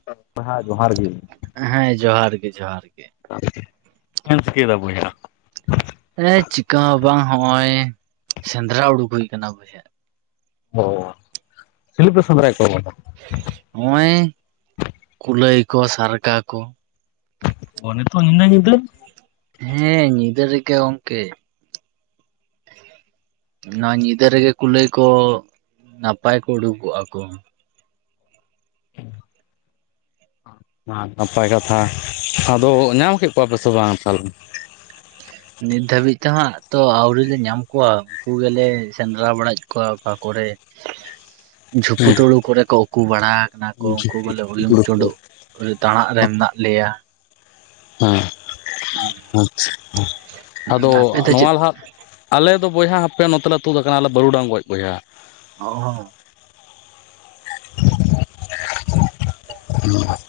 [unintelligible] ᱦᱮᱸ ᱡᱚᱦᱟᱨ ᱜᱮ ᱡᱚᱦᱟᱨ ᱜᱮ ᱪᱮᱫ ᱮᱢ ᱪᱤᱠᱟᱹᱭ ᱫᱟ ᱵᱚᱭᱦᱟ? ᱦᱮᱸ ᱪᱤᱠᱟᱹ ᱦᱚᱸ ᱵᱟᱝ ᱦᱚᱸᱜᱼᱚᱭ ᱥᱮᱸᱫᱽᱨᱟ ᱩᱰᱩᱠ ᱦᱩᱭ ᱠᱟᱱᱟ ᱵᱚᱭᱦᱟ ᱚ ᱥᱤᱞᱤ ᱯᱮ ᱥᱮᱸᱫᱽᱨᱟᱭ ᱮᱜ ᱠᱚᱣᱟ ᱵᱚᱭᱦᱟ? ᱦᱚᱸᱜᱼᱚᱭ ᱠᱩᱞᱟᱹᱭ ᱠᱚ ᱥᱟᱨᱜᱟ ᱠᱚ᱾ ᱚ ᱱᱮᱛᱚᱜ ᱱᱤᱱᱟᱹ ᱧᱤᱫᱟᱹ ᱦᱮᱸ ᱧᱤᱫᱟᱹ ᱨᱮᱜᱮ ᱜᱚᱝᱠᱮ᱾ ᱱᱚᱣᱟ ᱧᱤᱫᱟᱹ ᱨᱮᱜᱮ ᱠᱩᱞᱟᱹᱭ ᱠᱚ ᱱᱟᱯᱟᱭ ᱠᱚ ᱩᱰᱩᱠᱚᱜᱼᱟ ᱠᱚ᱾ [inaudible] [inaudible] ᱱᱟᱯᱟᱭ ᱠᱟᱛᱷᱟ ᱟᱫᱚ ᱧᱟᱢ ᱠᱮᱫ ᱠᱚᱣᱟ ᱯᱮᱥᱮ ᱵᱟᱝ ᱛᱟᱞᱦᱮ? [inaudible] ᱱᱤᱛ ᱫᱷᱟᱹᱵᱤᱡ ᱛᱚᱦᱟᱸᱜ ᱛᱚ ᱟᱣᱹᱨᱤ ᱞᱮ ᱧᱟᱢ ᱠᱚᱣᱟ ᱩᱱᱠᱩ ᱜᱮᱞᱮ ᱥᱮᱸᱫᱽᱨᱟ ᱵᱟᱲᱟᱭᱮᱫ ᱠᱚᱣᱟ ᱚᱠᱟ ᱠᱚᱨᱮ ᱦᱮᱸ ᱡᱷᱩᱯᱩᱛᱩᱲᱩ ᱠᱚᱨᱮ ᱠᱚ ᱩᱠᱩ ᱵᱟᱲᱟ ᱠᱟᱱᱟ ᱠᱚ ᱩᱱᱠᱩ ᱵᱚᱞᱮ ᱩᱭᱩᱝ ᱪᱳᱰᱩᱜ ᱛᱟᱸᱲᱟᱜ ᱨᱮ ᱢᱮᱱᱟᱜ ᱞᱮᱭᱟ᱾ ᱦᱮᱸ, ᱟᱪᱪᱷᱟ ᱟᱫᱚ ᱟᱯᱮ ᱫᱚ ᱪᱮᱫ ᱱᱚᱣᱟ ᱞᱟᱦᱟ ᱟᱞᱮᱫᱚ ᱵᱚᱭᱦᱟ ᱦᱟᱯᱮ ᱱᱚᱛᱮᱞᱮ ᱛᱩᱫ ᱟᱠᱟᱱᱟᱞᱮ ᱵᱟᱹᱨᱩᱰᱟᱝ ᱜᱚᱡ ᱵᱚᱭᱦᱟ᱾ [unintelligible] [inaudible]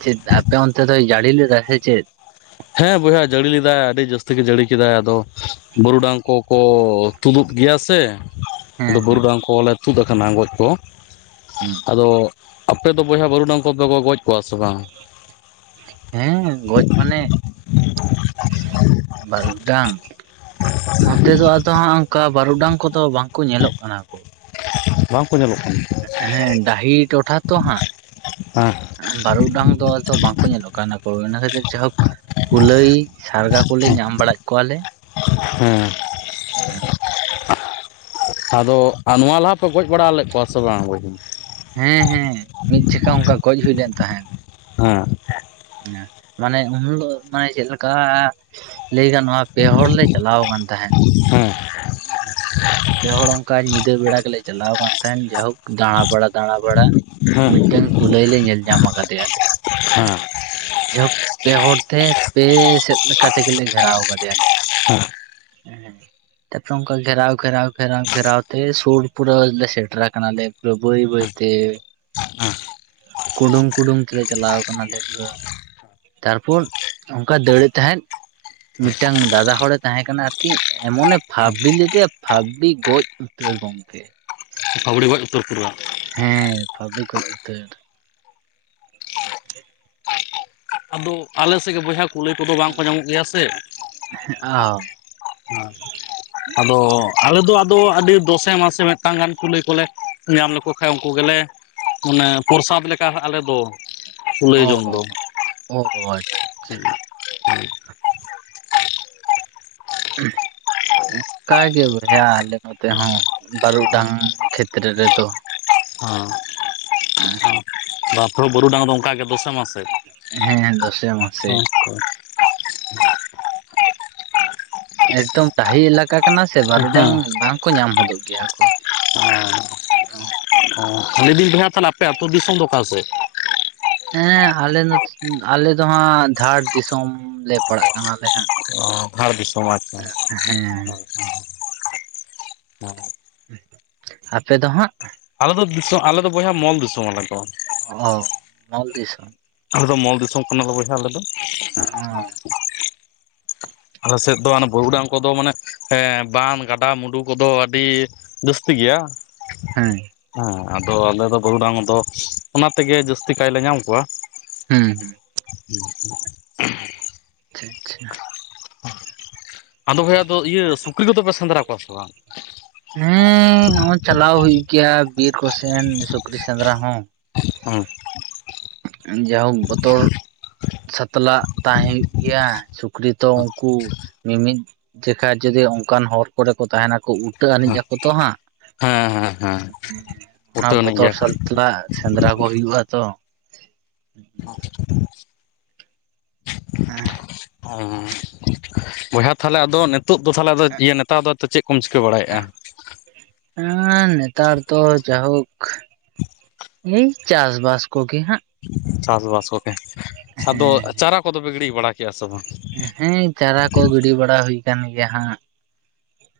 ᱪᱮᱫ ᱟᱯᱮ ᱚᱱᱛᱮ ᱫᱚ ᱡᱟᱹᱲᱤ ᱞᱮᱫᱟ ᱥᱮ ᱪᱮᱫ? ᱦᱮᱸ ᱵᱚᱭᱦᱟ ᱡᱟᱹᱲᱤ ᱞᱮᱫᱟᱭ ᱟᱹᱰᱤ ᱡᱟᱹᱥᱛᱤ ᱜᱮ ᱡᱟᱹᱲᱤ ᱠᱮᱫᱟᱭ ᱟᱫᱚ ᱵᱟᱹᱨᱩᱰᱟᱝ ᱠᱚ ᱠᱚ ᱛᱩᱫᱩᱜ ᱜᱮᱭᱟ ᱥᱮ ᱦᱮᱸ ᱟᱫᱚ ᱦᱮᱸ ᱵᱩᱨᱩᱰᱟᱝ ᱠᱚᱞᱮ ᱛᱩᱫ ᱟᱠᱟᱱᱟ ᱜᱚᱡ ᱠᱚ᱾ ᱟᱫᱚ ᱟᱯᱮ ᱫᱚ ᱵᱚᱭᱦᱟ ᱵᱟᱹᱨᱩᱰᱟᱝ ᱠᱚᱯᱮ ᱠᱚ ᱜᱚ ᱜᱚᱡ ᱠᱚᱣᱟ ᱥᱮ ᱵᱟᱝ? ᱦᱮᱸ ᱜᱚᱡ ᱢᱟᱱᱮ, ᱵᱟᱨᱩᱜᱰᱟᱝ ᱱᱚᱛᱮ ᱫᱚ ᱟᱫᱚ ᱦᱟᱸᱜ ᱚᱱᱠᱟ ᱵᱟᱨᱩᱰᱟᱝ ᱠᱚᱫᱚ ᱵᱟᱝᱠᱚ ᱧᱮᱞᱚᱜ ᱠᱟᱱᱟ ᱠᱚ᱾ ᱵᱟᱝᱠᱚ ᱧᱮᱞᱚᱜ ᱠᱟᱱ ᱦᱮᱸ ᱰᱟᱹᱦᱤ ᱴᱚᱴᱷᱟ ᱛᱚ ᱦᱟᱸᱜ᱾ ᱦᱮᱸ ᱵᱟᱹᱨᱩᱜᱰᱟᱝ ᱫᱚ ᱛᱚ ᱵᱟᱝᱠᱚ ᱧᱮᱞᱚᱜ ᱠᱟᱱᱟ ᱠᱚ ᱤᱱᱟᱹ ᱠᱷᱟᱹᱛᱤᱨ ᱡᱟᱦᱳᱠ ᱠᱩᱞᱟᱹᱭ ᱥᱟᱨᱜᱟ ᱠᱚᱞᱮ ᱧᱟᱢ ᱵᱟᱲᱟᱭᱮᱫ ᱠᱚᱣᱟᱞᱮ᱾ ᱦᱮᱸ᱾ [inaudible] ᱟᱫᱚ ᱟ ᱱᱚᱣᱟ ᱞᱟᱦᱟ ᱯᱮ ᱜᱚᱡ ᱵᱟᱲᱟ ᱞᱮᱫ ᱠᱚᱣᱟ ᱥᱮ ᱵᱟᱝ? [unintelligible] ᱦᱮᱸ ᱦᱮᱸ ᱢᱤᱫ ᱡᱚᱠᱷᱟ ᱚᱱᱠᱟ ᱜᱚᱡ ᱦᱩᱭ ᱞᱮᱱ ᱛᱟᱦᱮᱸᱫ᱾ ᱦᱮᱸ᱾ ᱦᱮ ᱢᱟᱱᱮ ᱩᱱ ᱦᱤᱞᱳᱜ ᱢᱟᱱᱮ ᱪᱮᱫ ᱞᱮᱠᱟ ᱞᱟᱹᱭ ᱜᱟᱱᱚᱜ-ᱟ ᱯᱮ ᱦᱚᱲ ᱞᱮ ᱪᱟᱞᱟᱣ ᱟᱠᱟᱱ ᱛᱟᱦᱮᱸᱫ [unintelligible] [inaudible] ᱯᱮ ᱦᱚᱲ ᱚᱱᱠᱟ ᱧᱤᱫᱟᱹ ᱵᱮᱲᱟ ᱜᱮᱞᱮ ᱪᱟᱞᱟᱣ ᱠᱟᱱ ᱛᱟᱦᱮᱸᱫ ᱡᱟᱦᱳᱠ ᱫᱟᱬᱟ ᱵᱟᱲᱟ ᱫᱟᱬᱟ ᱵᱟᱲᱟ ᱦᱮᱸ ᱢᱤᱫᱴᱟᱝ ᱠᱩᱞᱟᱹᱭ ᱞᱮ ᱧᱮᱞ ᱧᱟᱢ ᱠᱟᱫᱮᱭᱟᱞᱮ ᱦᱮᱸ ᱡᱟᱦᱳᱠ ᱯᱮ ᱦᱚᱲ ᱛᱮ ᱯᱮ ᱥᱮᱫ ᱞᱮᱠᱟ ᱛᱮᱜᱮ ᱞᱮ ᱜᱷᱮᱨᱟᱣ ᱠᱟᱫᱮᱭᱟ ᱞᱮ᱾ ᱦᱮᱸ ᱛᱟᱯᱚᱨᱮ ᱚᱫᱠᱟ ᱜᱷᱮᱨᱟᱣ ᱜᱷᱮᱨᱟᱣ ᱜᱷᱮᱨᱟᱣ ᱜᱷᱮᱨᱟᱣ ᱛᱮ ᱥᱩᱨ ᱯᱩᱨᱟᱹ ᱞᱮ ᱥᱮᱴᱮᱨ ᱟᱠᱟᱱᱟ ᱞᱮ ᱯᱩᱨᱟᱹ ᱵᱟᱹᱭ ᱵᱟᱹᱭ ᱛᱮ ᱦᱮᱸ ᱠᱩᱰᱩᱝ ᱠᱩᱰᱩᱝ ᱛᱮᱞᱮ ᱪᱟᱞᱟᱣ ᱟᱠᱟᱱᱟ ᱞᱮ ᱯᱩᱨᱟᱹ ᱛᱟᱨᱯᱚᱨ ᱚᱝᱠᱟ ᱫᱟᱹᱲᱮᱜ ᱛᱟᱦᱮᱸᱫ ᱢᱤᱫᱴᱟᱝ ᱫᱟᱫᱟ ᱦᱚᱲᱮ ᱛᱟᱦᱮᱸ ᱠᱟᱱᱟ ᱟᱨ ᱠᱤ ᱮᱢᱚᱱᱮ ᱯᱷᱟᱵᱽᱲᱤ ᱞᱮᱫᱮᱭᱟ ᱯᱷᱟᱵᱽᱲᱤ ᱜᱚᱡ ᱩᱛᱟᱹᱨ ᱾ ᱜᱚᱝᱠᱮ ᱯᱷᱟᱹᱵᱽᱲᱤ ᱜᱚᱡ ᱩᱛᱟᱹᱨ ᱯᱩᱨᱟᱹ ᱦᱮᱸ ᱯᱷᱟᱵᱽᱲᱤ ᱜᱚᱡ ᱩᱛᱟᱹᱨ᱾ [inaudible] ᱟᱞᱮᱥᱮᱜ ᱜᱮ ᱵᱚᱭᱦᱟ ᱠᱩᱞᱟᱹᱭ ᱠᱚᱫᱚ ᱵᱟᱝ ᱠᱚ ᱧᱟᱢᱚᱜ ᱜᱮᱭᱟ ᱥᱮ ᱦᱮᱜ ᱟᱣ [unintelligible] ᱦᱮᱸ ᱟᱫᱚ ᱟᱞᱮ ᱫᱚ ᱟᱫᱚ ᱟᱹᱰᱤ ᱫᱚᱥᱮ ᱢᱟᱥᱮ ᱢᱤᱜᱴᱟᱝ ᱜᱟᱱ ᱠᱩᱞᱟᱹᱭ ᱠᱚᱞᱮ ᱧᱟᱢ ᱞᱮᱠᱚ ᱠᱷᱟᱡ ᱩᱱᱠᱩ ᱜᱮᱞᱮ ᱢᱟᱱᱮ ᱯᱨᱚᱥᱟᱫ ᱞᱮᱠᱟ ᱟᱞᱮ ᱫᱚ ᱠᱩᱞᱟᱹᱭ ᱚ ᱡᱚᱢ ᱫᱚ᱾ ᱚ ᱦᱳᱭ, [unintelligible] [unintelligible] [unintelligible] [unintelligible] ᱚᱝᱠᱟ ᱜᱮ ᱵᱚᱭᱦᱟ ᱟᱞᱮ ᱱᱚᱛᱮ ᱦᱚᱸ, ᱵᱟᱹᱨᱩᱰᱟᱝ ᱠᱷᱮᱛᱛᱨᱮ ᱨᱮᱫᱚ᱾ [unintelligible] [unintelligible] [unintelligible] [unintelligible] ᱵᱟᱯᱨᱩ ᱵᱩᱨᱩᱰᱟᱝ ᱫᱚ, ᱚᱝᱠᱟ ᱜᱮ ᱫᱚᱥᱮ ᱢᱟᱥᱮ᱾ ᱦᱮᱸ ᱫᱚᱥᱮ ᱢᱟᱥᱮ᱾ ᱦᱮᱸ ᱮᱠᱫᱚᱢ ᱰᱟᱦᱤ ᱮᱞᱟᱠᱟ ᱠᱟᱱᱟ ᱥᱮ, ᱦᱮᱸ ᱵᱟᱨᱩᱰᱟᱝ ᱵᱟᱝ ᱠᱚ ᱧᱟᱢ ᱦᱚᱫᱚᱜ ᱜᱮᱭᱟ ᱠᱚ᱾ ᱦᱚᱸ, ᱦᱚᱸ, ᱞᱟᱹᱭ ᱫᱤᱧ ᱵᱚᱭᱦᱟ ᱛᱟᱦᱚᱞᱮ ᱟᱯᱮ ᱟᱹᱛᱳ ᱫᱤᱥᱚᱢ ᱫᱚ ᱚᱠᱟ ᱥᱮᱫ? ᱦᱮᱸ ᱟᱞᱮ ᱱᱚ ᱟᱞᱮ ᱫᱚ ᱦᱟᱸᱜ, ᱫᱷᱟᱲ ᱫᱤᱥᱚᱢ ᱞᱮ ᱯᱟᱲᱟᱜ ᱠᱟᱱᱟ, ᱞᱮ ᱦᱟᱸᱜ᱾ ᱚ ᱫᱷᱟᱲ ᱫᱤᱥᱚᱢ ᱟᱪᱪᱷᱟ, ᱟᱪᱪᱷᱟ᱾ ᱦᱮᱸ ᱟᱯᱮ ᱫᱚ ᱦᱟᱸᱜ? ᱟᱞᱮ ᱫᱚ ᱫᱤᱥᱚᱜ, ᱟᱞᱮ ᱫᱚ ᱵᱚᱭᱦᱟ ᱢᱚᱞ ᱫᱤᱥᱚᱢ, ᱟᱞᱮ ᱫᱚ᱾ ᱚᱦᱚᱸ, ᱢᱚᱞ ᱫᱤᱥᱚᱢ᱾ ᱟᱞᱮ ᱫᱚ ᱢᱚᱞ ᱫᱤᱥᱚᱢ ᱠᱟᱱᱟ, ᱞᱮ ᱵᱚᱭᱦᱟ ᱟᱞᱮ ᱫᱚ᱾ [unintelligible] [unintelligible] ᱟᱞᱮ ᱥᱮᱜ ᱫᱚ ᱟᱱᱮ, ᱵᱟᱹᱨᱩᱰᱟᱝ ᱠᱚᱫᱚ, ᱢᱟᱱᱮ ᱦᱮᱸ ᱵᱟᱱ ᱜᱟᱰᱟ ᱢᱩᱰᱩ ᱠᱚᱫᱚ, ᱟᱹᱰᱤ ᱡᱟᱹᱥᱛᱤ ᱜᱮᱭᱟ᱾ ᱦᱮᱸ, ᱦᱮᱸ ᱟᱫᱚ ᱟᱞᱮ ᱫᱚ ᱵᱟᱹᱨᱩᱰᱟᱝ ᱫᱚ, ᱚᱱᱟ ᱛᱮᱜᱮ ᱡᱟᱹᱥᱛᱤ ᱠᱟᱭᱞᱮ ᱧᱟᱢ ᱠᱚᱣᱟ᱾ ᱦᱩᱸ, ᱦᱩᱸ᱾ [unintelligible] [unintelligible] ᱪᱷᱤᱜ ᱪᱷᱤᱜ ᱟ [unintelligible] [unintelligible] ᱟᱫᱚ ᱵᱚᱭᱦᱟ ᱫᱚ ᱤᱭᱟᱹ, ᱥᱩᱠᱨᱤ ᱠᱚᱫᱚ ᱯᱮ ᱥᱮᱸᱫᱽᱨᱟ ᱠᱚᱣᱟ ᱥᱮ ᱵᱟᱝ? ᱦᱢᱸ, ᱪᱟᱞᱟᱣ ᱦᱳᱭᱩᱜ ᱜᱮᱭᱟ, ᱵᱤᱨ ᱠᱚ ᱥᱮᱱ ᱥᱩᱠᱨᱤ ᱥᱮᱸᱫᱽᱨᱟ ᱦᱚᱸ᱾ ᱳᱚ, ᱡᱟ ᱦᱳᱠ ᱵᱚᱛᱚᱨ ᱥᱟᱛᱞᱟᱜ ᱛᱟᱦᱮᱸᱱ ᱜᱮᱭᱟ, ᱥᱩᱠᱨᱤ ᱛᱚ ᱩᱱᱠᱩ ᱢᱤ ᱢᱤᱫ ᱡᱮᱠᱷᱟ ᱡᱩᱫᱤ ᱚᱱᱠᱟᱱ ᱦᱚᱨ ᱠᱚᱨᱮ ᱠᱚ, ᱛᱟᱦᱮᱸᱱ ᱟᱠᱚ ᱩ ᱩᱴᱟᱹ ᱟᱹᱱᱤᱡ ᱟᱠᱚ ᱛᱚ ᱦᱟᱸᱜ, ᱦᱮᱸ ᱦᱮᱸ ᱚᱱᱟ ᱩᱴᱟᱹᱱᱤᱡ ᱵᱚᱛᱚᱨ ᱜᱮᱭᱟ ᱥᱟᱛᱞᱟᱜ ᱥᱮᱸᱫᱽᱨᱟ ᱠᱚ, ᱦᱳᱭᱩᱜᱼᱟ ᱛᱚ᱾ [unintelligible] [unintelligible] ᱦᱮᱸ, ᱚ, ᱵᱚᱭᱦᱟ ᱛᱟᱦᱚᱞᱮ ᱟᱫᱚ, ᱱᱮ ᱱᱤᱛᱳᱜ ᱫᱚ ᱛᱟᱦᱚᱞᱮ ᱟᱫᱚ ᱤᱭᱟᱹ, ᱱᱮᱛᱟᱨ ᱫᱚ ᱟᱫᱚ, ᱪᱮᱜ ᱠᱚᱢ ᱪᱤᱠᱟᱹ ᱵᱟᱲᱟᱭᱮᱜᱼᱟ? ᱦᱮᱸ, ᱱᱮᱛᱟᱨ ᱫᱚ ᱡᱟᱦᱳᱠ ᱮᱭ, ᱪᱟᱥ ᱵᱟᱥ ᱠᱚᱜᱮ ᱦᱟᱸᱜ᱾ ᱪᱟᱥᱵᱟᱥ ᱠᱚᱜᱮ, ᱟᱫᱚ ᱦᱮᱸ ᱪᱟᱨᱟ ᱠᱚᱫᱚ ᱯᱮ, ᱜᱤᱲᱤ ᱵᱟᱲᱟ ᱠᱮᱜᱼᱟ ᱥᱮ ᱵᱟᱝ? ᱦᱮᱸ ᱪᱟᱨᱟ ᱠᱚ ᱜᱤᱰᱤ ᱵᱟᱲᱟ, ᱦᱳᱭ ᱠᱟᱱ ᱜᱮᱭᱟ ᱦᱟᱸᱜ᱾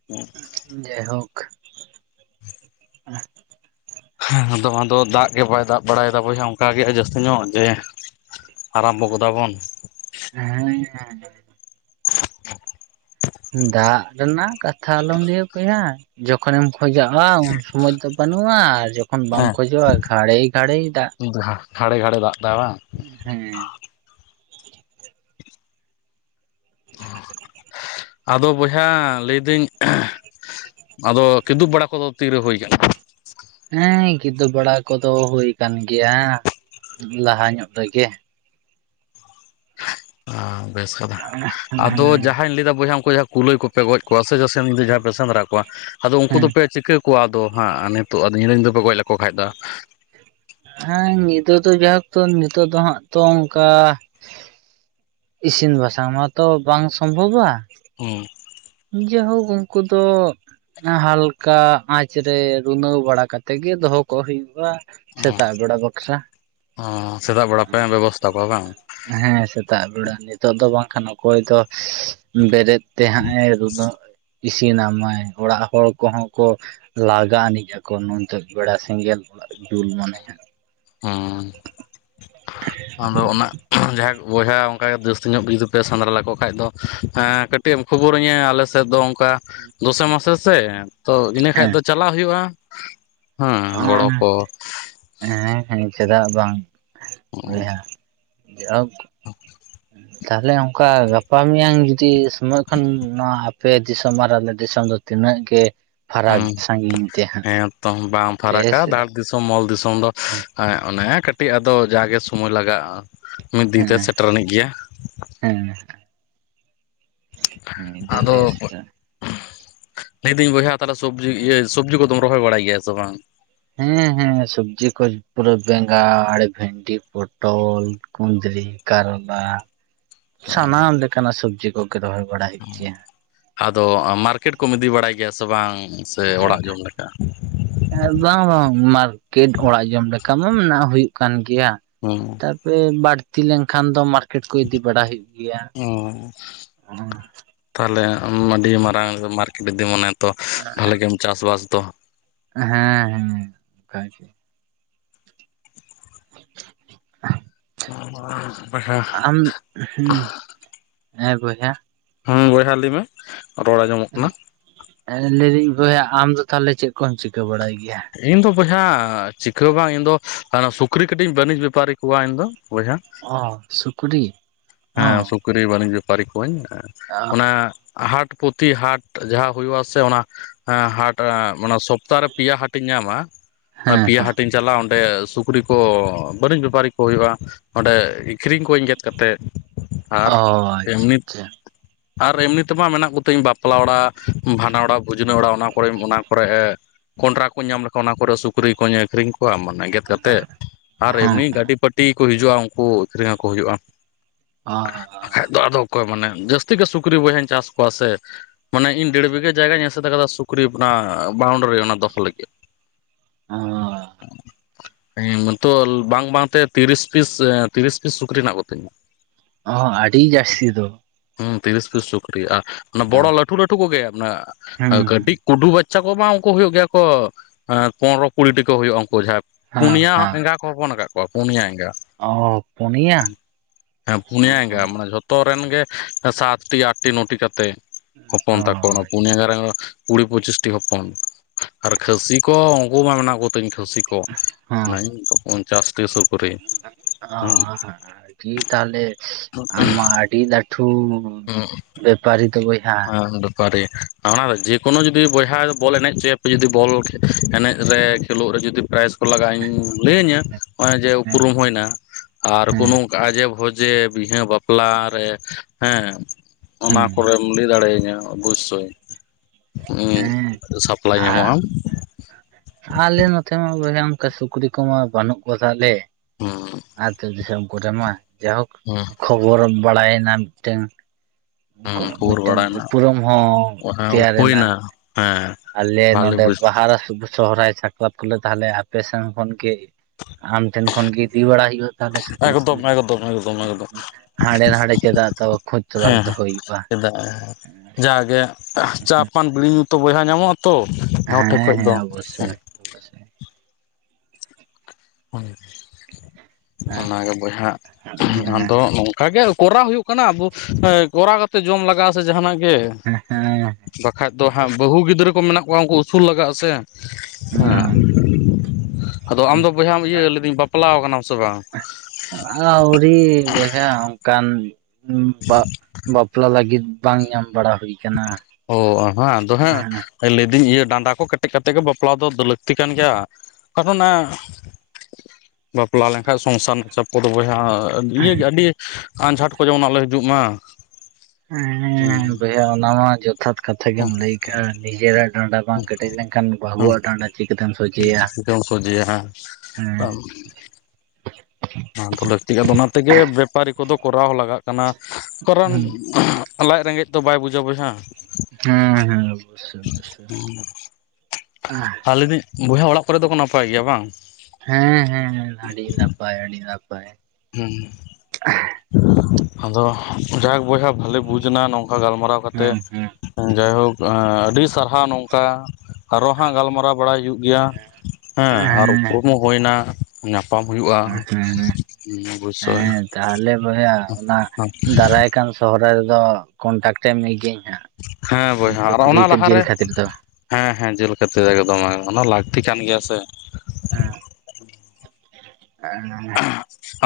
ᱦᱮᱸ, ᱡᱟᱭ ᱦᱳᱠ, ᱦᱮᱸ ᱟᱫᱚ, ᱟᱫᱚ ᱫᱟᱜ ᱜᱮ ᱵᱟᱭ, ᱫᱟᱜ ᱵᱟᱲᱟᱭᱫᱟ ᱵᱚᱭᱦᱟ, ᱚᱱᱠᱟᱜᱮ ᱡᱟᱹᱥᱛᱤ ᱧᱚᱜ, ᱡᱮ ᱟᱨᱟᱢᱵᱚ ᱜᱚᱫᱟ ᱵᱚᱱ᱾ ᱦᱮᱸ, [unintelligible] [unintelligible] ᱫᱟᱜ ᱨᱮᱱᱟᱜ ᱠᱟᱛᱷᱟ ᱟᱞᱚᱢ ᱞᱟᱹᱭᱟ ᱵᱚᱭᱦᱟ, ᱡᱚᱠᱷᱚᱱᱮᱢ ᱠᱷᱚᱡᱚᱜᱼᱟ, ᱩᱱ ᱥᱩᱢᱚᱭ ᱫᱚ ᱵᱟᱹᱱᱩᱜ ᱼᱟ, ᱟᱨ ᱡᱚᱠᱷᱚᱱ ᱵᱟᱢ ᱦᱮᱸ ᱠᱷᱚᱡᱚᱜᱼᱟ, ᱜᱷᱟᱹᱲᱤᱭ, ᱜᱷᱟᱹᱲᱤᱭ ᱫᱟᱜ ᱜᱷᱟᱲᱮ, ᱜᱷᱟᱲᱮ ᱫᱟᱜ ᱫᱟᱭ ᱵᱟᱝ? ᱦᱮᱸ᱾ ᱟᱫᱚ ᱵᱚᱭᱦᱟ ᱞᱟᱹᱭᱫᱟᱹᱧ [unintelligible] ᱟᱫᱚ ᱠᱤᱫᱩᱵ ᱵᱟᱲᱟ ᱠᱚᱫᱚ ᱛᱤᱨᱮ ᱦᱳᱭ ᱟᱠᱟᱱᱟ? ᱦᱮᱸ ᱠᱤᱫᱩᱵ ᱵᱟᱲᱟ ᱠᱚᱫᱚ ᱦᱩᱭ ᱟᱠᱟᱱ ᱜᱮᱭᱟ ᱞᱟᱦᱟ ᱧᱚᱜ ᱨᱮᱜᱮ᱾ ᱦᱟᱸ ᱵᱮᱥ ᱠᱟᱛᱷᱟ ᱦᱮᱸ ᱟᱫᱚ ᱡᱟᱦᱟᱧ ᱞᱟᱹᱭᱫᱟ ᱵᱚᱭᱦᱟ ᱩᱱᱠᱩ ᱡᱟᱸᱦᱟ ᱠᱩᱞᱟᱹᱭ ᱠᱚ ᱯᱮ ᱜᱚᱡ ᱠᱚᱣᱟ ᱥᱮ ᱥᱮᱸᱫ ᱡᱟᱦᱟᱸᱭ ᱯᱮ ᱥᱮᱸᱫᱽᱨᱟ ᱠᱚᱣᱟ ᱟᱫᱚ ᱩᱱᱠᱩ ᱦᱮᱸ ᱫᱚᱯᱮ ᱪᱤᱠᱟᱹ ᱠᱚᱣᱟ ᱟᱫᱚ ᱦᱟᱸᱜ ᱱᱤᱛᱚᱜ ᱟᱫᱚ ᱧᱤᱫᱟᱹ ᱧᱤᱫᱟᱹ ᱯᱮ ᱜᱚᱡ ᱞᱮᱠᱚ ᱠᱷᱟᱡ ᱫᱚ ᱦᱮᱸ ᱧᱤᱫᱟᱹ ᱫᱚ ᱡᱟᱭᱦᱳᱠ ᱛᱚ ᱱᱤᱛᱚᱜ ᱫᱚ ᱦᱟᱸᱜ ᱛᱚ ᱚᱱᱠᱟ ᱤᱥᱤᱱ ᱵᱟᱥᱟᱝ ᱢᱟᱛᱚ ᱵᱟᱝ ᱥᱚᱢᱵᱷᱚᱵᱚᱜᱼᱟ᱾ ᱦᱩᱸ ᱡᱟᱣᱦᱳᱠ ᱩᱱᱠᱩ ᱫᱚ ᱦᱟᱞᱠᱟ ᱟᱸᱪ ᱨᱮ ᱵᱤᱱᱟᱹᱣ ᱵᱟᱲᱟ ᱠᱟᱛᱮᱜ ᱜᱮ ᱫᱚᱦᱚ ᱠᱚ ᱦᱩᱭᱩᱜᱼᱟ᱾ ᱚ ᱥᱮᱛᱟᱜ ᱵᱮᱲᱟ ᱵᱟᱠᱷᱨᱟ ᱚ ᱥᱮᱛᱟᱜ ᱵᱮᱲᱟ ᱯᱮ ᱵᱮᱵᱚᱥᱛᱟ ᱠᱚᱣᱟ ᱵᱟᱝ ᱦᱮᱸ ᱥᱮᱛᱟᱜ ᱵᱮᱲᱟ ᱱᱤᱛᱚᱜ ᱫᱚ ᱵᱟᱝᱠᱷᱟᱱ ᱚᱠᱚᱭ ᱫᱚ ᱵᱮᱨᱮᱫ ᱛᱮᱦᱟᱸᱜ ᱮ [unintelligible] ᱤᱥᱤᱱᱟᱢᱟᱭ ᱚᱲᱟᱜ ᱦᱚᱲ ᱠᱚᱦᱚᱸ ᱠᱚ ᱞᱟᱜᱟᱜ ᱟᱹᱱᱤᱡ ᱟᱠᱚ ᱱᱚᱱᱛᱮ ᱵᱮᱲᱟ ᱥᱮᱸᱜᱮᱞ ᱫᱩᱞ ᱢᱟᱱᱮ ᱜᱮ᱾ ᱦᱟᱸ ᱟᱫᱚ ᱚᱱᱟ ᱡᱟᱦᱟᱸᱭ ᱠᱚ ᱵᱚᱭᱦᱟ ᱚᱱᱠᱟᱜᱮ ᱡᱟᱹᱥᱛᱤ ᱧᱚᱜ ᱡᱩᱫᱤ ᱯᱮ ᱥᱮᱸᱫᱽᱨᱟ ᱞᱮᱠᱚ ᱠᱷᱟᱡ ᱫᱚ ᱠᱟᱹᱴᱤᱡ ᱮᱢ ᱠᱷᱚᱵᱚᱨᱟᱹᱧᱟᱹ ᱟᱞᱮᱥᱮᱫ ᱫᱚ ᱚᱱᱠᱟ ᱫᱚᱥᱮ ᱢᱟᱥᱮ ᱛᱚ ᱤᱱᱟᱹ ᱠᱷᱟᱡ ᱫᱚ ᱪᱟᱞᱟᱜ ᱦᱩᱭᱩᱜᱼᱟ᱾ ᱦᱮᱸ ᱜᱚᱲᱚ ᱟᱦᱟᱦᱩᱸ ᱠᱚ [unintelligible] ᱦᱮᱸ ᱦᱮᱸ ᱪᱮᱫᱟᱜ ᱵᱟᱝ ᱵᱚᱭᱦᱟ ᱡᱟᱦᱳᱠ ᱛᱟᱦᱚᱞᱮ ᱚᱱᱠᱟ ᱜᱟᱯᱟ ᱢᱮᱭᱟᱝ ᱡᱩᱫᱤ ᱥᱚᱢᱚᱭ ᱠᱷᱚᱱ ᱱᱚᱣᱟ ᱟᱯᱮ ᱫᱤᱥᱚᱢ ᱟᱨ ᱟᱞᱮ ᱫᱤᱥᱚᱢ ᱫᱚ ᱛᱤᱱᱟᱹᱜ ᱜᱮ ᱯᱷᱟᱨᱟᱠ ᱥᱟᱺᱜᱤᱧ ᱛᱮ ᱦᱟᱸᱜ᱾ ᱛᱟᱦᱩ ᱵᱟᱝ ᱛᱮ ᱯᱷᱟᱨᱟᱠᱟ ᱥᱮ ᱫᱷᱟᱲ ᱫᱤᱥᱚᱢ ᱢᱚᱞ ᱫᱤᱥᱚᱢ ᱫᱚ ᱦᱮᱸ ᱚᱱᱮ ᱠᱟᱹ ᱠᱟᱹᱴᱤᱡ ᱟᱫᱚ ᱡᱟᱜᱮ ᱥᱚᱢᱛᱭ ᱞᱟᱜᱟᱜᱼᱟ ᱢᱤᱫ ᱫᱤᱱ ᱦᱮᱸ ᱛᱮ ᱥᱮᱴᱮᱨᱟᱱᱤᱡ ᱜᱮᱭᱟ᱾ ᱦᱮᱸ ᱢᱤᱫ ᱫᱤᱱ ᱟᱫᱚ ᱛᱮ ᱥᱮᱴᱮᱨ ᱞᱟᱹᱭᱫᱤᱧ ᱵᱚᱭᱦᱟ ᱛᱟᱦᱚᱞᱮ ᱥᱚᱵᱽᱡᱤ ᱤᱭᱟᱹ ᱥᱚᱵᱽᱡᱤ ᱠᱚ ᱨᱚᱦᱚᱭ ᱵᱟᱲᱟᱭ ᱜᱮᱭᱟ ᱥᱮ ᱵᱟᱝ? ᱦᱮᱸ ᱦᱮᱸ ᱥᱚᱵᱽᱡᱤ ᱠᱚ ᱯᱩᱨᱟᱹ ᱵᱮᱸᱜᱟᱲ, ᱵᱷᱮᱱᱰᱤ, ᱯᱚᱴᱚᱞ ᱠᱩᱸᱫᱽᱨᱤ, ᱠᱟᱨᱞᱟ, ᱥᱟᱱᱟᱢ ᱞᱮᱠᱟᱱᱟᱜ ᱥᱚᱵᱽᱡᱤ ᱠᱚᱜᱮ ᱨᱚᱦᱚᱭ ᱵᱟᱲᱟᱭ ᱦᱩᱭᱩᱜ ᱜᱮᱭᱟ᱾ ᱟᱫᱚ ᱢᱟᱨᱠᱮᱴ ᱠᱚᱢ ᱤᱫᱤ ᱵᱟᱲᱟᱭ ᱜᱮᱭᱟ ᱥᱮ ᱵᱟᱝ ᱥᱮ ᱚᱲᱟᱜ ᱡᱚᱢ ᱞᱮᱠᱟ? ᱵᱟᱝ ᱵᱟᱝ ᱢᱟᱨᱠᱮᱴ ᱚᱲᱟᱜ ᱡᱚᱢ ᱞᱮᱠᱟ ᱢᱟ ᱢᱮᱱᱟᱜ ᱦᱩᱭᱩᱜ ᱠᱟᱱ ᱜᱮᱭᱟ᱾ ᱦᱮᱸ ᱳ ᱵᱟᱹᱲᱛᱤ ᱞᱮᱱᱠᱷᱟᱱ ᱫᱚ ᱢᱟᱨᱠᱮᱴ ᱠᱚ ᱤᱫᱤ ᱵᱟᱲᱟ ᱦᱩᱭᱩᱜ ᱜᱮᱭᱟ᱾ ᱚ [unintelligible] ᱛᱟᱦᱚᱞᱮ ᱟᱹᱰᱤ ᱢᱟᱨᱟᱝ ᱢᱟᱨᱠᱮᱴ ᱛᱤᱸᱜᱩᱱᱟ ᱛᱚ ᱵᱷᱟᱞᱮ ᱜᱮᱢ ᱪᱟᱥᱵᱟᱥ ᱛᱚ ᱦᱮᱸ ᱦᱮᱸ ᱚᱱᱠᱟ ᱪᱮ [unintelligible] [unintelligible] ᱵᱚᱭᱦᱟ ᱟᱢ ᱦᱮᱸ ᱦᱮᱸ ᱵᱚᱭᱦᱟ ᱦᱩᱸ ᱵᱚᱭᱦᱟ ᱞᱟᱹᱭ ᱢᱮ ᱨᱚᱲ ᱟᱸᱡᱚᱢᱚᱜ ᱠᱟᱱᱟ ᱦᱮᱸ ᱞᱟᱹᱭᱫᱟᱹᱧ ᱵᱚᱭᱦᱟ ᱟᱢ ᱫᱚ ᱛᱟᱦᱚᱞᱮ ᱪᱮᱫ ᱠᱚᱢ ᱪᱤᱠᱟᱹ ᱵᱟᱲᱟᱭ ᱜᱮᱭᱟ ᱤᱧ ᱫᱚ ᱵᱚᱭᱦᱟ ᱪᱤᱠᱟᱹ ᱵᱟᱝ ᱤᱧ ᱫᱚ ᱥᱩᱠᱨᱤ ᱠᱟᱹᱴᱤᱡ ᱤᱧ ᱵᱟᱹᱱᱤᱡᱽ ᱵᱮᱯᱟᱨᱤ ᱠᱚᱣᱟ ᱤᱧ ᱫᱚ ᱵᱚᱭᱦᱟ ᱚᱻ ᱥᱩᱠᱨᱤ ᱚ ᱦᱮᱸ ᱥᱩᱠᱨᱤ ᱵᱟᱹᱱᱤᱡᱽ ᱵᱮᱯᱟᱨᱤ ᱠᱚᱣᱟᱹᱧ ᱚᱱᱟ ᱦᱮᱸ ᱦᱟᱴ ᱯᱩᱛᱤ ᱦᱟᱴ ᱡᱟᱦᱟᱸ ᱦᱩᱭᱩᱜᱼᱟ ᱥᱮ ᱚᱱᱟ ᱦᱟᱴ ᱥᱚᱯ ᱼᱼ ᱥᱚᱯᱛᱟ ᱨᱮ ᱯᱮᱭᱟ ᱦᱟᱴᱤᱧ ᱧᱟᱢᱟ ᱯᱮᱭᱟ ᱦᱟᱴ ᱦᱮᱸ ᱛᱤᱧ ᱪᱟᱞᱟᱜᱼᱟ ᱚᱸᱰᱮ ᱥᱩᱠᱨᱤ ᱠᱚ ᱵᱟᱹᱨᱤᱡ ᱵᱮᱯᱟᱨᱤ ᱠᱚ ᱦᱩᱭᱩᱜᱼᱟ ᱚᱸᱰᱮ ᱟᱹᱠᱷᱨᱤᱧ ᱠᱩᱣᱟᱹᱧ ᱜᱮᱫ ᱠᱟᱛᱮᱫ ᱟᱨ ᱚ ᱟᱪᱪᱷᱟ ᱮᱢᱱᱤ ᱟᱪᱪᱷᱟ ᱟᱨ ᱮᱢᱱᱤ ᱛᱮᱢᱟ ᱢᱮᱱᱟᱜ ᱠᱚᱛᱤᱧ ᱵᱟᱯᱞᱟ ᱚᱲᱟᱜ ᱵᱷᱟᱰᱟᱱ ᱚᱲᱟᱜ ᱵᱷᱩᱡᱽᱱᱟᱹ ᱚᱲᱟᱜ ᱚᱱᱟ ᱠᱚᱨᱮ ᱚᱱᱟ ᱠᱚᱨᱮ ᱠᱚᱸᱰᱨᱟ ᱠᱚᱧ ᱧᱟᱢ ᱞᱮᱠᱷᱟᱱ ᱚᱱᱟ ᱠᱚᱨᱮ ᱥᱩᱠᱨᱤ ᱠᱚᱧ ᱟᱹᱠᱷᱨᱤᱧ ᱠᱚᱣᱟ ᱢᱟᱱᱮ ᱜᱮᱫ ᱼᱼ ᱠᱟᱛᱮᱫ ᱟᱨ ᱦᱮᱸ ᱮᱢᱱᱤ ᱜᱟᱹᱰᱤ ᱯᱟᱹᱴᱤ ᱠᱚ ᱦᱤᱡᱩᱜᱼᱟ ᱩᱱᱠᱩ ᱟᱹᱷᱨᱤᱧ ᱟᱠᱚ ᱦᱩᱭᱩᱜᱼᱟ ᱚᱻ ᱵᱟᱠᱷᱟᱡ ᱫᱚ ᱟᱫᱚ ᱚᱠᱚᱭ ᱢᱟᱱᱮ ᱡᱟᱹᱥᱛᱤ ᱜᱮ ᱥᱩᱠᱨᱤ ᱵᱚᱭᱦᱟᱧ ᱪᱟᱥ ᱠᱚᱣᱟ ᱥᱮ ᱢᱟᱱᱮ ᱤᱧ ᱫᱮᱲ ᱵᱤᱜᱟᱹ ᱡᱟᱭᱜᱟᱧ ᱮᱥᱮᱫ ᱟᱠᱟᱫᱟ ᱥᱩᱠᱨᱤ ᱚᱱᱟ ᱵᱟᱣᱩᱱᱰᱟᱨᱤ ᱚᱱᱟ ᱫᱚᱦᱚ ᱞᱟᱹᱜᱤᱫ ᱚᱸᱻ ᱤᱧ ᱱᱤᱛᱳᱜ ᱵᱟᱝ ᱵᱟᱝᱛᱮ ᱛᱤᱨᱤᱥ ᱯᱤᱥ ᱛᱤᱨᱤᱥ ᱯᱤᱥ ᱥᱩᱠᱨᱤ ᱢᱮᱱᱟᱜ ᱠᱚᱛᱤᱧᱟ ᱚ ᱦᱚᱸ ᱟᱹᱰᱤ ᱡᱟᱹᱨᱛᱤ ᱫᱚ ᱦᱩᱸ ᱛᱤᱨᱤᱥ ᱯᱤᱥ ᱪᱩᱠᱨᱤ ᱟᱨ ᱚᱱᱟ ᱵᱚᱲᱚ ᱦᱮᱸ ᱞᱟᱹᱴᱩ ᱞᱟᱹᱴᱩ ᱠᱚᱜᱮ ᱚᱱᱟ ᱦᱩᱸ ᱦᱩᱸ ᱠᱟᱹᱴᱤᱡ ᱠᱩᱰᱩ ᱵᱟᱪᱪᱷᱟ ᱠᱚ ᱵᱟᱝ ᱩᱱᱠᱩ ᱦᱩᱭᱩᱜ ᱜᱮᱭᱟ ᱠᱚ ᱯᱚᱱᱨᱚ ᱠᱩᱲᱤᱴᱤ ᱠᱚ ᱦᱩᱭᱩᱜᱼᱟ ᱩᱱᱠᱩ ᱡᱟᱦᱟᱸ ᱦᱮᱸ ᱯᱩᱱᱭᱟ ᱮᱸᱜᱟ ᱠᱚ ᱦᱚᱯᱚᱱ ᱟᱠᱟᱫ ᱠᱚᱣᱟ ᱯᱩᱱᱭᱟ ᱮᱸᱜᱟ ᱚᱻ ᱯᱩᱱᱭᱟ ᱦᱮᱸ ᱯᱩᱱᱭᱟ ᱮᱸᱜᱟ ᱚ ᱢᱟᱱᱮ ᱡᱷᱚᱛᱚ ᱨᱮᱱ ᱜᱮ ᱥᱟᱛᱴᱤ ᱟᱴᱤ ᱱᱚᱴᱤ ᱠᱟᱛᱮ ᱦᱚᱯᱚᱱ ᱛᱟᱠᱚ ᱚᱱᱟ ᱯᱩᱱᱭᱟᱹ ᱜᱟᱨᱟᱝ ᱠᱩᱲᱤ ᱯᱚᱸᱪᱤᱥᱴᱤ ᱦᱚᱯᱚᱱ ᱟᱨ ᱠᱷᱟᱹᱥᱤ ᱠᱚ ᱩᱱᱠᱩ ᱢᱟ ᱢᱮᱱᱟᱜ ᱠᱚᱛᱤᱧ ᱠᱷᱟᱹᱥᱤ ᱠᱚ ᱦᱮᱸ ᱱᱟᱧ ᱯᱚᱧᱪᱟᱥᱴᱤ ᱥᱩᱠᱨᱤ ᱦᱩᱸ ᱴᱷᱤ ᱛᱟᱦᱮ ᱟᱢ ᱢᱟ ᱟᱹᱰᱤ ᱞᱟ. ᱴᱷᱩ ᱦᱩᱸ ᱟᱱᱰᱚ ᱯᱟᱨᱮ ᱚᱱᱟ ᱡᱮᱠᱳᱱᱳ ᱡᱩᱫᱤ ᱵᱚᱭᱦᱟ ᱵᱚᱞ ᱮᱱᱮᱡ ᱪᱮ ᱡᱩᱫᱤ ᱵᱚᱞ ᱮᱱᱮᱡ ᱨᱮ ᱠᱷᱮᱞᱳᱜ ᱨᱮ ᱡᱩᱫᱤ ᱯᱨᱟᱭᱤᱡ ᱠᱚ ᱞᱟᱜᱟᱜ ᱤᱧ ᱞᱟᱹᱭ ᱤᱧᱟ ᱱᱚᱜᱼᱚᱭ ᱡᱮ ᱦᱮᱸ ᱩᱯᱨᱩᱢ ᱦᱩᱭᱱᱟ ᱟᱨ ᱦᱮᱸ ᱠᱳᱱᱳ ᱠᱟᱡᱮ ᱵᱷᱚᱡᱮ ᱵᱤᱦᱟᱹ ᱵᱟᱯᱞᱟ ᱨᱮ ᱦᱮᱸ ᱚᱱᱟ ᱦᱮᱸ ᱠᱚᱨᱮᱢ ᱞᱟᱹᱭ ᱫᱟᱲᱮᱭᱤᱹᱧᱟ ᱚᱵᱚᱥᱳᱭ ᱩᱸ ᱦᱮᱸ ᱥᱟᱯᱞᱟᱭ ᱟᱨ ᱧᱟᱢᱚᱜᱼᱟ ᱟᱞᱮ ᱱᱚᱛᱮ ᱢᱟ ᱵᱚᱭᱦᱟ ᱚᱱᱠᱟ ᱥᱩᱠᱨᱤ ᱠᱚᱢᱟ ᱵᱟᱹᱱᱩᱜ ᱠᱚᱛᱟᱞᱮ ᱦᱩᱸ ᱟᱹᱛᱩᱳ ᱫᱤᱥᱚᱢ ᱠᱚᱨᱮᱢᱟ ᱡᱟᱭᱦᱳᱠ ᱦᱩᱸ ᱠᱷᱚᱵᱚᱨ ᱵᱟᱲᱟᱭᱮᱱᱟ ᱢᱤᱫᱴᱮᱱ ᱩᱱᱠᱩ ᱦᱩᱸ ᱠᱷᱚᱵᱚᱨ ᱢᱤᱫᱴᱟᱝ ᱵᱟᱲᱟᱭ ᱱᱟ ᱩᱯᱨᱩᱢ ᱦᱚᱸ ᱛᱮᱭᱟᱨᱮᱱᱟ ᱦᱩᱭᱱᱟ ᱦᱮᱸ ᱟᱞᱮ ᱵᱷᱟᱞᱮ ᱱᱚᱰᱮ ᱵᱩᱡ ᱵᱟᱦᱟ ᱨᱮ ᱥᱩᱵᱚ ᱥᱚᱦᱚᱨᱟᱭ ᱥᱟᱠᱨᱟᱛ ᱠᱚᱞᱮ ᱛᱟᱦᱚᱞᱮ ᱟᱯᱮ ᱥᱟᱱ ᱠᱷᱚᱱᱜᱮ ᱟᱢ ᱴᱷᱮᱱ ᱠᱷᱚᱱᱜᱮ ᱤᱫᱤ ᱵᱟᱲᱟᱟᱭ ᱦᱩᱭᱩᱜᱼᱟ ᱛᱟᱦᱞᱮ ᱥᱩᱠᱨᱤ ᱡᱤᱞ ᱮᱠᱫᱚᱢ ᱮᱠᱫᱚᱢ ᱮᱠᱫᱚᱢ ᱦᱮᱸ ᱮᱠᱫᱚᱢ ᱦᱮᱸ ᱦᱮᱸ ᱫᱚᱦᱚ ᱦᱩᱭᱩᱜᱼᱟ ᱪᱮᱫᱟᱜ ᱡᱟᱜᱮ ᱪᱟ ᱯᱟᱱ ᱵᱤᱲᱤ ᱧᱩ ᱛᱚ ᱵᱚᱭᱦᱟ ᱧᱟᱢᱚᱜᱼᱟ ᱛᱚ ᱦᱟᱴᱷᱮᱡ ᱦᱮᱸ ᱠᱷᱚᱡ ᱦᱮᱸ ᱫᱚ ᱚᱵᱚᱥᱥᱳᱭ ᱚᱵᱚᱥᱥᱳᱭ ᱦᱩᱸ ᱚᱱᱟᱱᱟᱜᱮ ᱵᱚᱭᱦᱟ ᱟᱫᱚ ᱠᱟᱜᱮ ᱠᱚᱨᱟᱣ ᱦᱩᱭᱩᱜ ᱠᱟᱱᱟ ᱟᱵᱚ ᱠᱚᱨᱟᱣ ᱠᱟᱛᱮ ᱡᱚᱢ ᱞᱟᱜᱟᱜᱼᱟ ᱥᱮ ᱡᱟᱦᱟᱱᱟᱜ ᱜᱮ ᱦᱮᱸ ᱦᱮᱸ ᱵᱟᱠᱷᱟᱡ ᱫᱚ ᱦᱟᱸᱜ ᱵᱟᱹᱦᱩ ᱜᱤᱫᱽᱨᱟᱹ ᱠᱚ ᱢᱮᱱᱟᱜ ᱠᱚᱣᱟ ᱩᱱᱠᱩ ᱩᱥᱩᱞ ᱞᱟᱜᱟᱜᱼᱟ ᱥᱮ ᱟᱫᱚ ᱟᱢᱫᱚ ᱵᱚᱭᱦᱟᱢ ᱤᱭᱟᱹ ᱞᱮᱫᱤᱧ ᱵᱟᱯᱞᱟᱣ ᱠᱟᱱᱟᱢ ᱥᱮ ᱵᱟᱝ ᱟᱹᱣᱨᱤ ᱵᱚᱭᱦᱟ ᱠᱟᱱ ᱵᱟᱯᱞᱟ ᱞᱟᱹᱜᱤᱫ ᱵᱟᱝ ᱧᱟᱢ ᱵᱟᱲᱟ ᱦᱩᱭ ᱠᱟᱱᱟ ᱚ ᱦᱮᱸ ᱟᱫᱚ ᱦᱟᱸᱜ ᱦᱮᱸ ᱞᱟᱹᱭ ᱫᱤᱧ ᱤᱭᱟᱹ ᱰᱟᱸᱰᱟ ᱠᱚ ᱠᱮᱴᱮᱡ ᱠᱟᱛᱮ ᱜᱮ ᱵᱟᱯᱞᱟ ᱫᱚ ᱞᱟᱹᱠᱛᱤ ᱠᱟᱱ ᱜᱮᱭᱟ ᱟᱫᱚ ᱚᱱᱟ ᱵᱟᱯᱞᱟ ᱞᱮᱝᱠᱷᱟᱡ ᱥᱚᱝᱥᱟᱨ ᱱᱟᱜ ᱪᱟᱯ ᱠᱚᱫᱚ ᱵᱚᱭᱦᱟ ᱞᱤᱭᱟᱹᱜᱮ ᱟᱹᱰᱤ ᱟᱸᱡᱷᱟᱴ ᱠᱚ ᱡᱮᱢᱱᱟᱜ ᱟᱞᱚ ᱦᱤᱡᱩᱜ ᱢᱟ ᱦᱮᱸᱻ ᱵᱚᱭᱦᱟ ᱚᱱᱟ ᱢᱟ ᱡᱚᱛ ᱡᱚᱛᱷᱟᱛ ᱠᱟᱛᱷᱟ ᱜᱮᱢ ᱞᱟᱹᱭ ᱠᱟᱜ-ᱟ ᱱᱤᱡᱮᱨᱟᱜ ᱰᱟᱸᱰᱟ ᱵᱟᱝ ᱠᱮᱴᱮᱡ ᱞᱮᱝᱠᱷᱟᱱ ᱵᱟᱹᱦᱩᱣᱟᱜ ᱰᱟᱸᱰᱟ ᱪᱤᱠᱟᱹ ᱛᱮᱢ ᱥᱚᱡᱷᱮᱭᱟ ᱪᱤᱠᱟᱹᱢ ᱥᱚᱡᱷᱮᱭᱟ ᱦᱮᱸ ᱦᱮᱸ ᱚᱱᱟ ᱫᱚ ᱞᱟᱹᱠᱛᱤ ᱟᱫᱚ ᱚᱱᱟ ᱛᱮᱜᱮ ᱵᱮᱯᱟᱨᱤ ᱠᱚᱫᱚ ᱠᱚᱨᱟᱣ ᱦᱚᱸ ᱞᱟᱜᱟᱜ ᱠᱟᱱᱟ ᱠᱟᱨᱚᱱ ᱦᱩᱸ ᱞᱟᱡ ᱨᱮᱸᱜᱮᱡ ᱫᱚ ᱵᱟᱭ ᱵᱩᱡᱟ ᱵᱚᱭᱦᱟ ᱦᱮᱸ ᱦᱮᱸ ᱳᱵᱳᱥᱳᱭ ᱳᱵᱳᱥᱳᱭ ᱟᱨ ᱞᱟᱹᱫᱤᱧ ᱵᱚᱭᱦᱟ ᱚᱲᱟᱜ ᱠᱚᱨᱮ ᱫᱚ ᱱᱟᱯᱟᱭ ᱜᱮᱭᱟ ᱵᱟᱝ ᱦᱮᱸ ᱦᱮᱸ ᱟᱹᱰᱤ ᱱᱟᱯᱟᱭ ᱟᱹᱰᱤ ᱱᱟᱯᱟᱭ ᱦᱩᱸ ᱟᱫᱚ ᱡᱟᱠ ᱵᱚᱭᱦᱟ ᱵᱷᱟᱞᱤ ᱵᱩᱡᱽ ᱱᱟ ᱱᱚᱝᱠᱟ ᱜᱟᱞᱢᱟᱨᱟᱣ ᱠᱟᱛᱮᱫ ᱦᱮᱸ ᱦᱮᱸ ᱡᱟᱭᱦᱳᱠ ᱟᱹᱰᱤ ᱥᱟᱨᱦᱟᱣ ᱱᱚᱝᱠᱟ ᱟᱨᱚ ᱦᱟᱸᱜ ᱜᱟᱞᱢᱟᱨᱟᱣ ᱵᱟᱲᱟᱭ ᱦᱩᱭᱩᱜ ᱜᱮᱭᱟ ᱦᱮᱸ ᱟᱨ ᱩᱯᱨᱩᱢ ᱦᱚᱸ ᱦᱩᱭᱮᱱᱟ ᱧᱟᱯᱟᱢ ᱦᱩᱭᱩᱟ ᱦᱮᱸ ᱦᱮᱸ ᱛᱟᱦᱞᱮ ᱵᱚᱭᱟ ᱚᱱᱟ ᱫᱟᱨᱟᱭ ᱠᱟᱱ ᱥᱚᱦᱚᱨᱟᱭ ᱨᱮᱫᱚ ᱠᱚᱱᱴᱟᱠᱴᱮ ᱢᱮ ᱜᱤᱭᱟᱹᱧ ᱦᱟᱸᱜ ᱦᱮᱸ ᱵᱚᱭᱦᱟ ᱟᱨ ᱥᱩᱠᱨᱤ ᱚᱱᱟ ᱡᱤᱞ ᱞᱟᱦᱟᱨᱮ ᱠᱷᱟᱹᱛᱤᱨ ᱫᱚ ᱦᱮᱸ ᱦᱮᱸ ᱡᱮᱞ [unintelligible] ᱮᱠᱫᱚᱢ ᱚᱱᱟ ᱞᱟᱹᱠᱛᱤ ᱠᱟᱱ ᱜᱮᱭᱟ ᱥᱮ ᱦᱮᱸ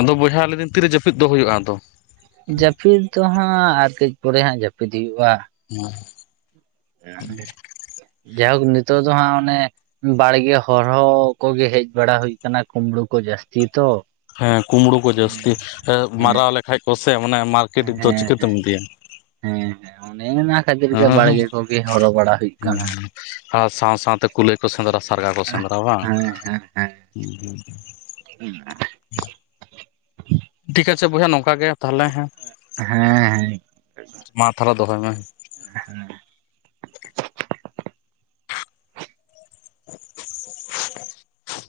ᱟᱫᱚ ᱵᱚᱭᱦᱟ ᱞᱮᱫᱤᱧ ᱛᱤᱨᱮ ᱡᱟᱹᱯᱤᱫ ᱫᱚ ᱦᱩᱭᱩᱜᱼᱟ ᱟᱫᱚ ᱡᱟᱹᱯᱤᱫ ᱫᱚ ᱦᱟᱸᱜ ᱟᱨ ᱠᱟᱹᱡ ᱯᱚᱨᱮ ᱦᱟᱸᱜ ᱡᱟᱹᱯᱤᱫᱽ ᱦᱩᱭᱩᱟ [inaudible] ᱡᱟᱦᱳᱠ ᱱᱤᱛᱚᱜ ᱫᱚ ᱦᱟᱸᱜ ᱚᱱᱮ ᱵᱟᱲᱜᱮ ᱦᱚᱨᱦᱚ ᱠᱚᱜᱮ ᱦᱮᱡ ᱵᱟᱲᱟ ᱦᱩᱭ ᱠᱟᱱᱟ ᱠᱩᱢᱵᱽᱲᱩ ᱠᱚ ᱡᱟᱹᱥᱛᱤ ᱛᱚ ᱦᱮᱸ ᱠᱩᱢᱲᱩ ᱠᱚ ᱡᱟᱹᱥᱛᱤ ᱦᱮᱸ ᱢᱟᱨᱟᱣ ᱞᱮᱠᱷᱟᱡ ᱠᱚ ᱥᱮ ᱚᱱᱮ ᱦᱮᱸ ᱦᱮᱸ ᱦᱮᱸ ᱦᱮᱸ ᱚᱱᱮ ᱠᱷᱟᱹᱛᱤᱨ ᱜᱮ ᱵᱟᱲᱜᱮ ᱠᱚᱜᱮ ᱦᱚᱨᱚ ᱵᱟᱲᱟ ᱦᱩᱭᱩᱜ ᱠᱟᱱᱟ ᱟᱨ ᱥᱟᱶ ᱥᱟᱶᱛᱮ ᱠᱩᱞᱟᱹᱭ ᱠᱚ ᱥᱮᱸᱫᱽᱨᱟ ᱥᱮ ᱥᱟᱨᱜᱟ ᱠᱚ ᱥᱮᱸᱫᱽᱨᱟ ᱵᱟᱝ ᱦᱮᱸ ᱦᱮᱸ ᱦᱮᱸ [unintelligible] ᱴᱷᱤᱠ ᱟᱪᱷᱮ ᱵᱚᱭᱦᱟ ᱱᱚᱝᱠᱟ ᱜᱮ ᱛᱟᱦᱞᱮ ᱦᱮᱸ ᱦᱮᱸ ᱦᱮᱸ ᱢᱟ ᱛᱷᱟᱞᱮ ᱫᱚᱦᱚᱭ ᱢᱮ ᱦᱮᱸ [inaudible]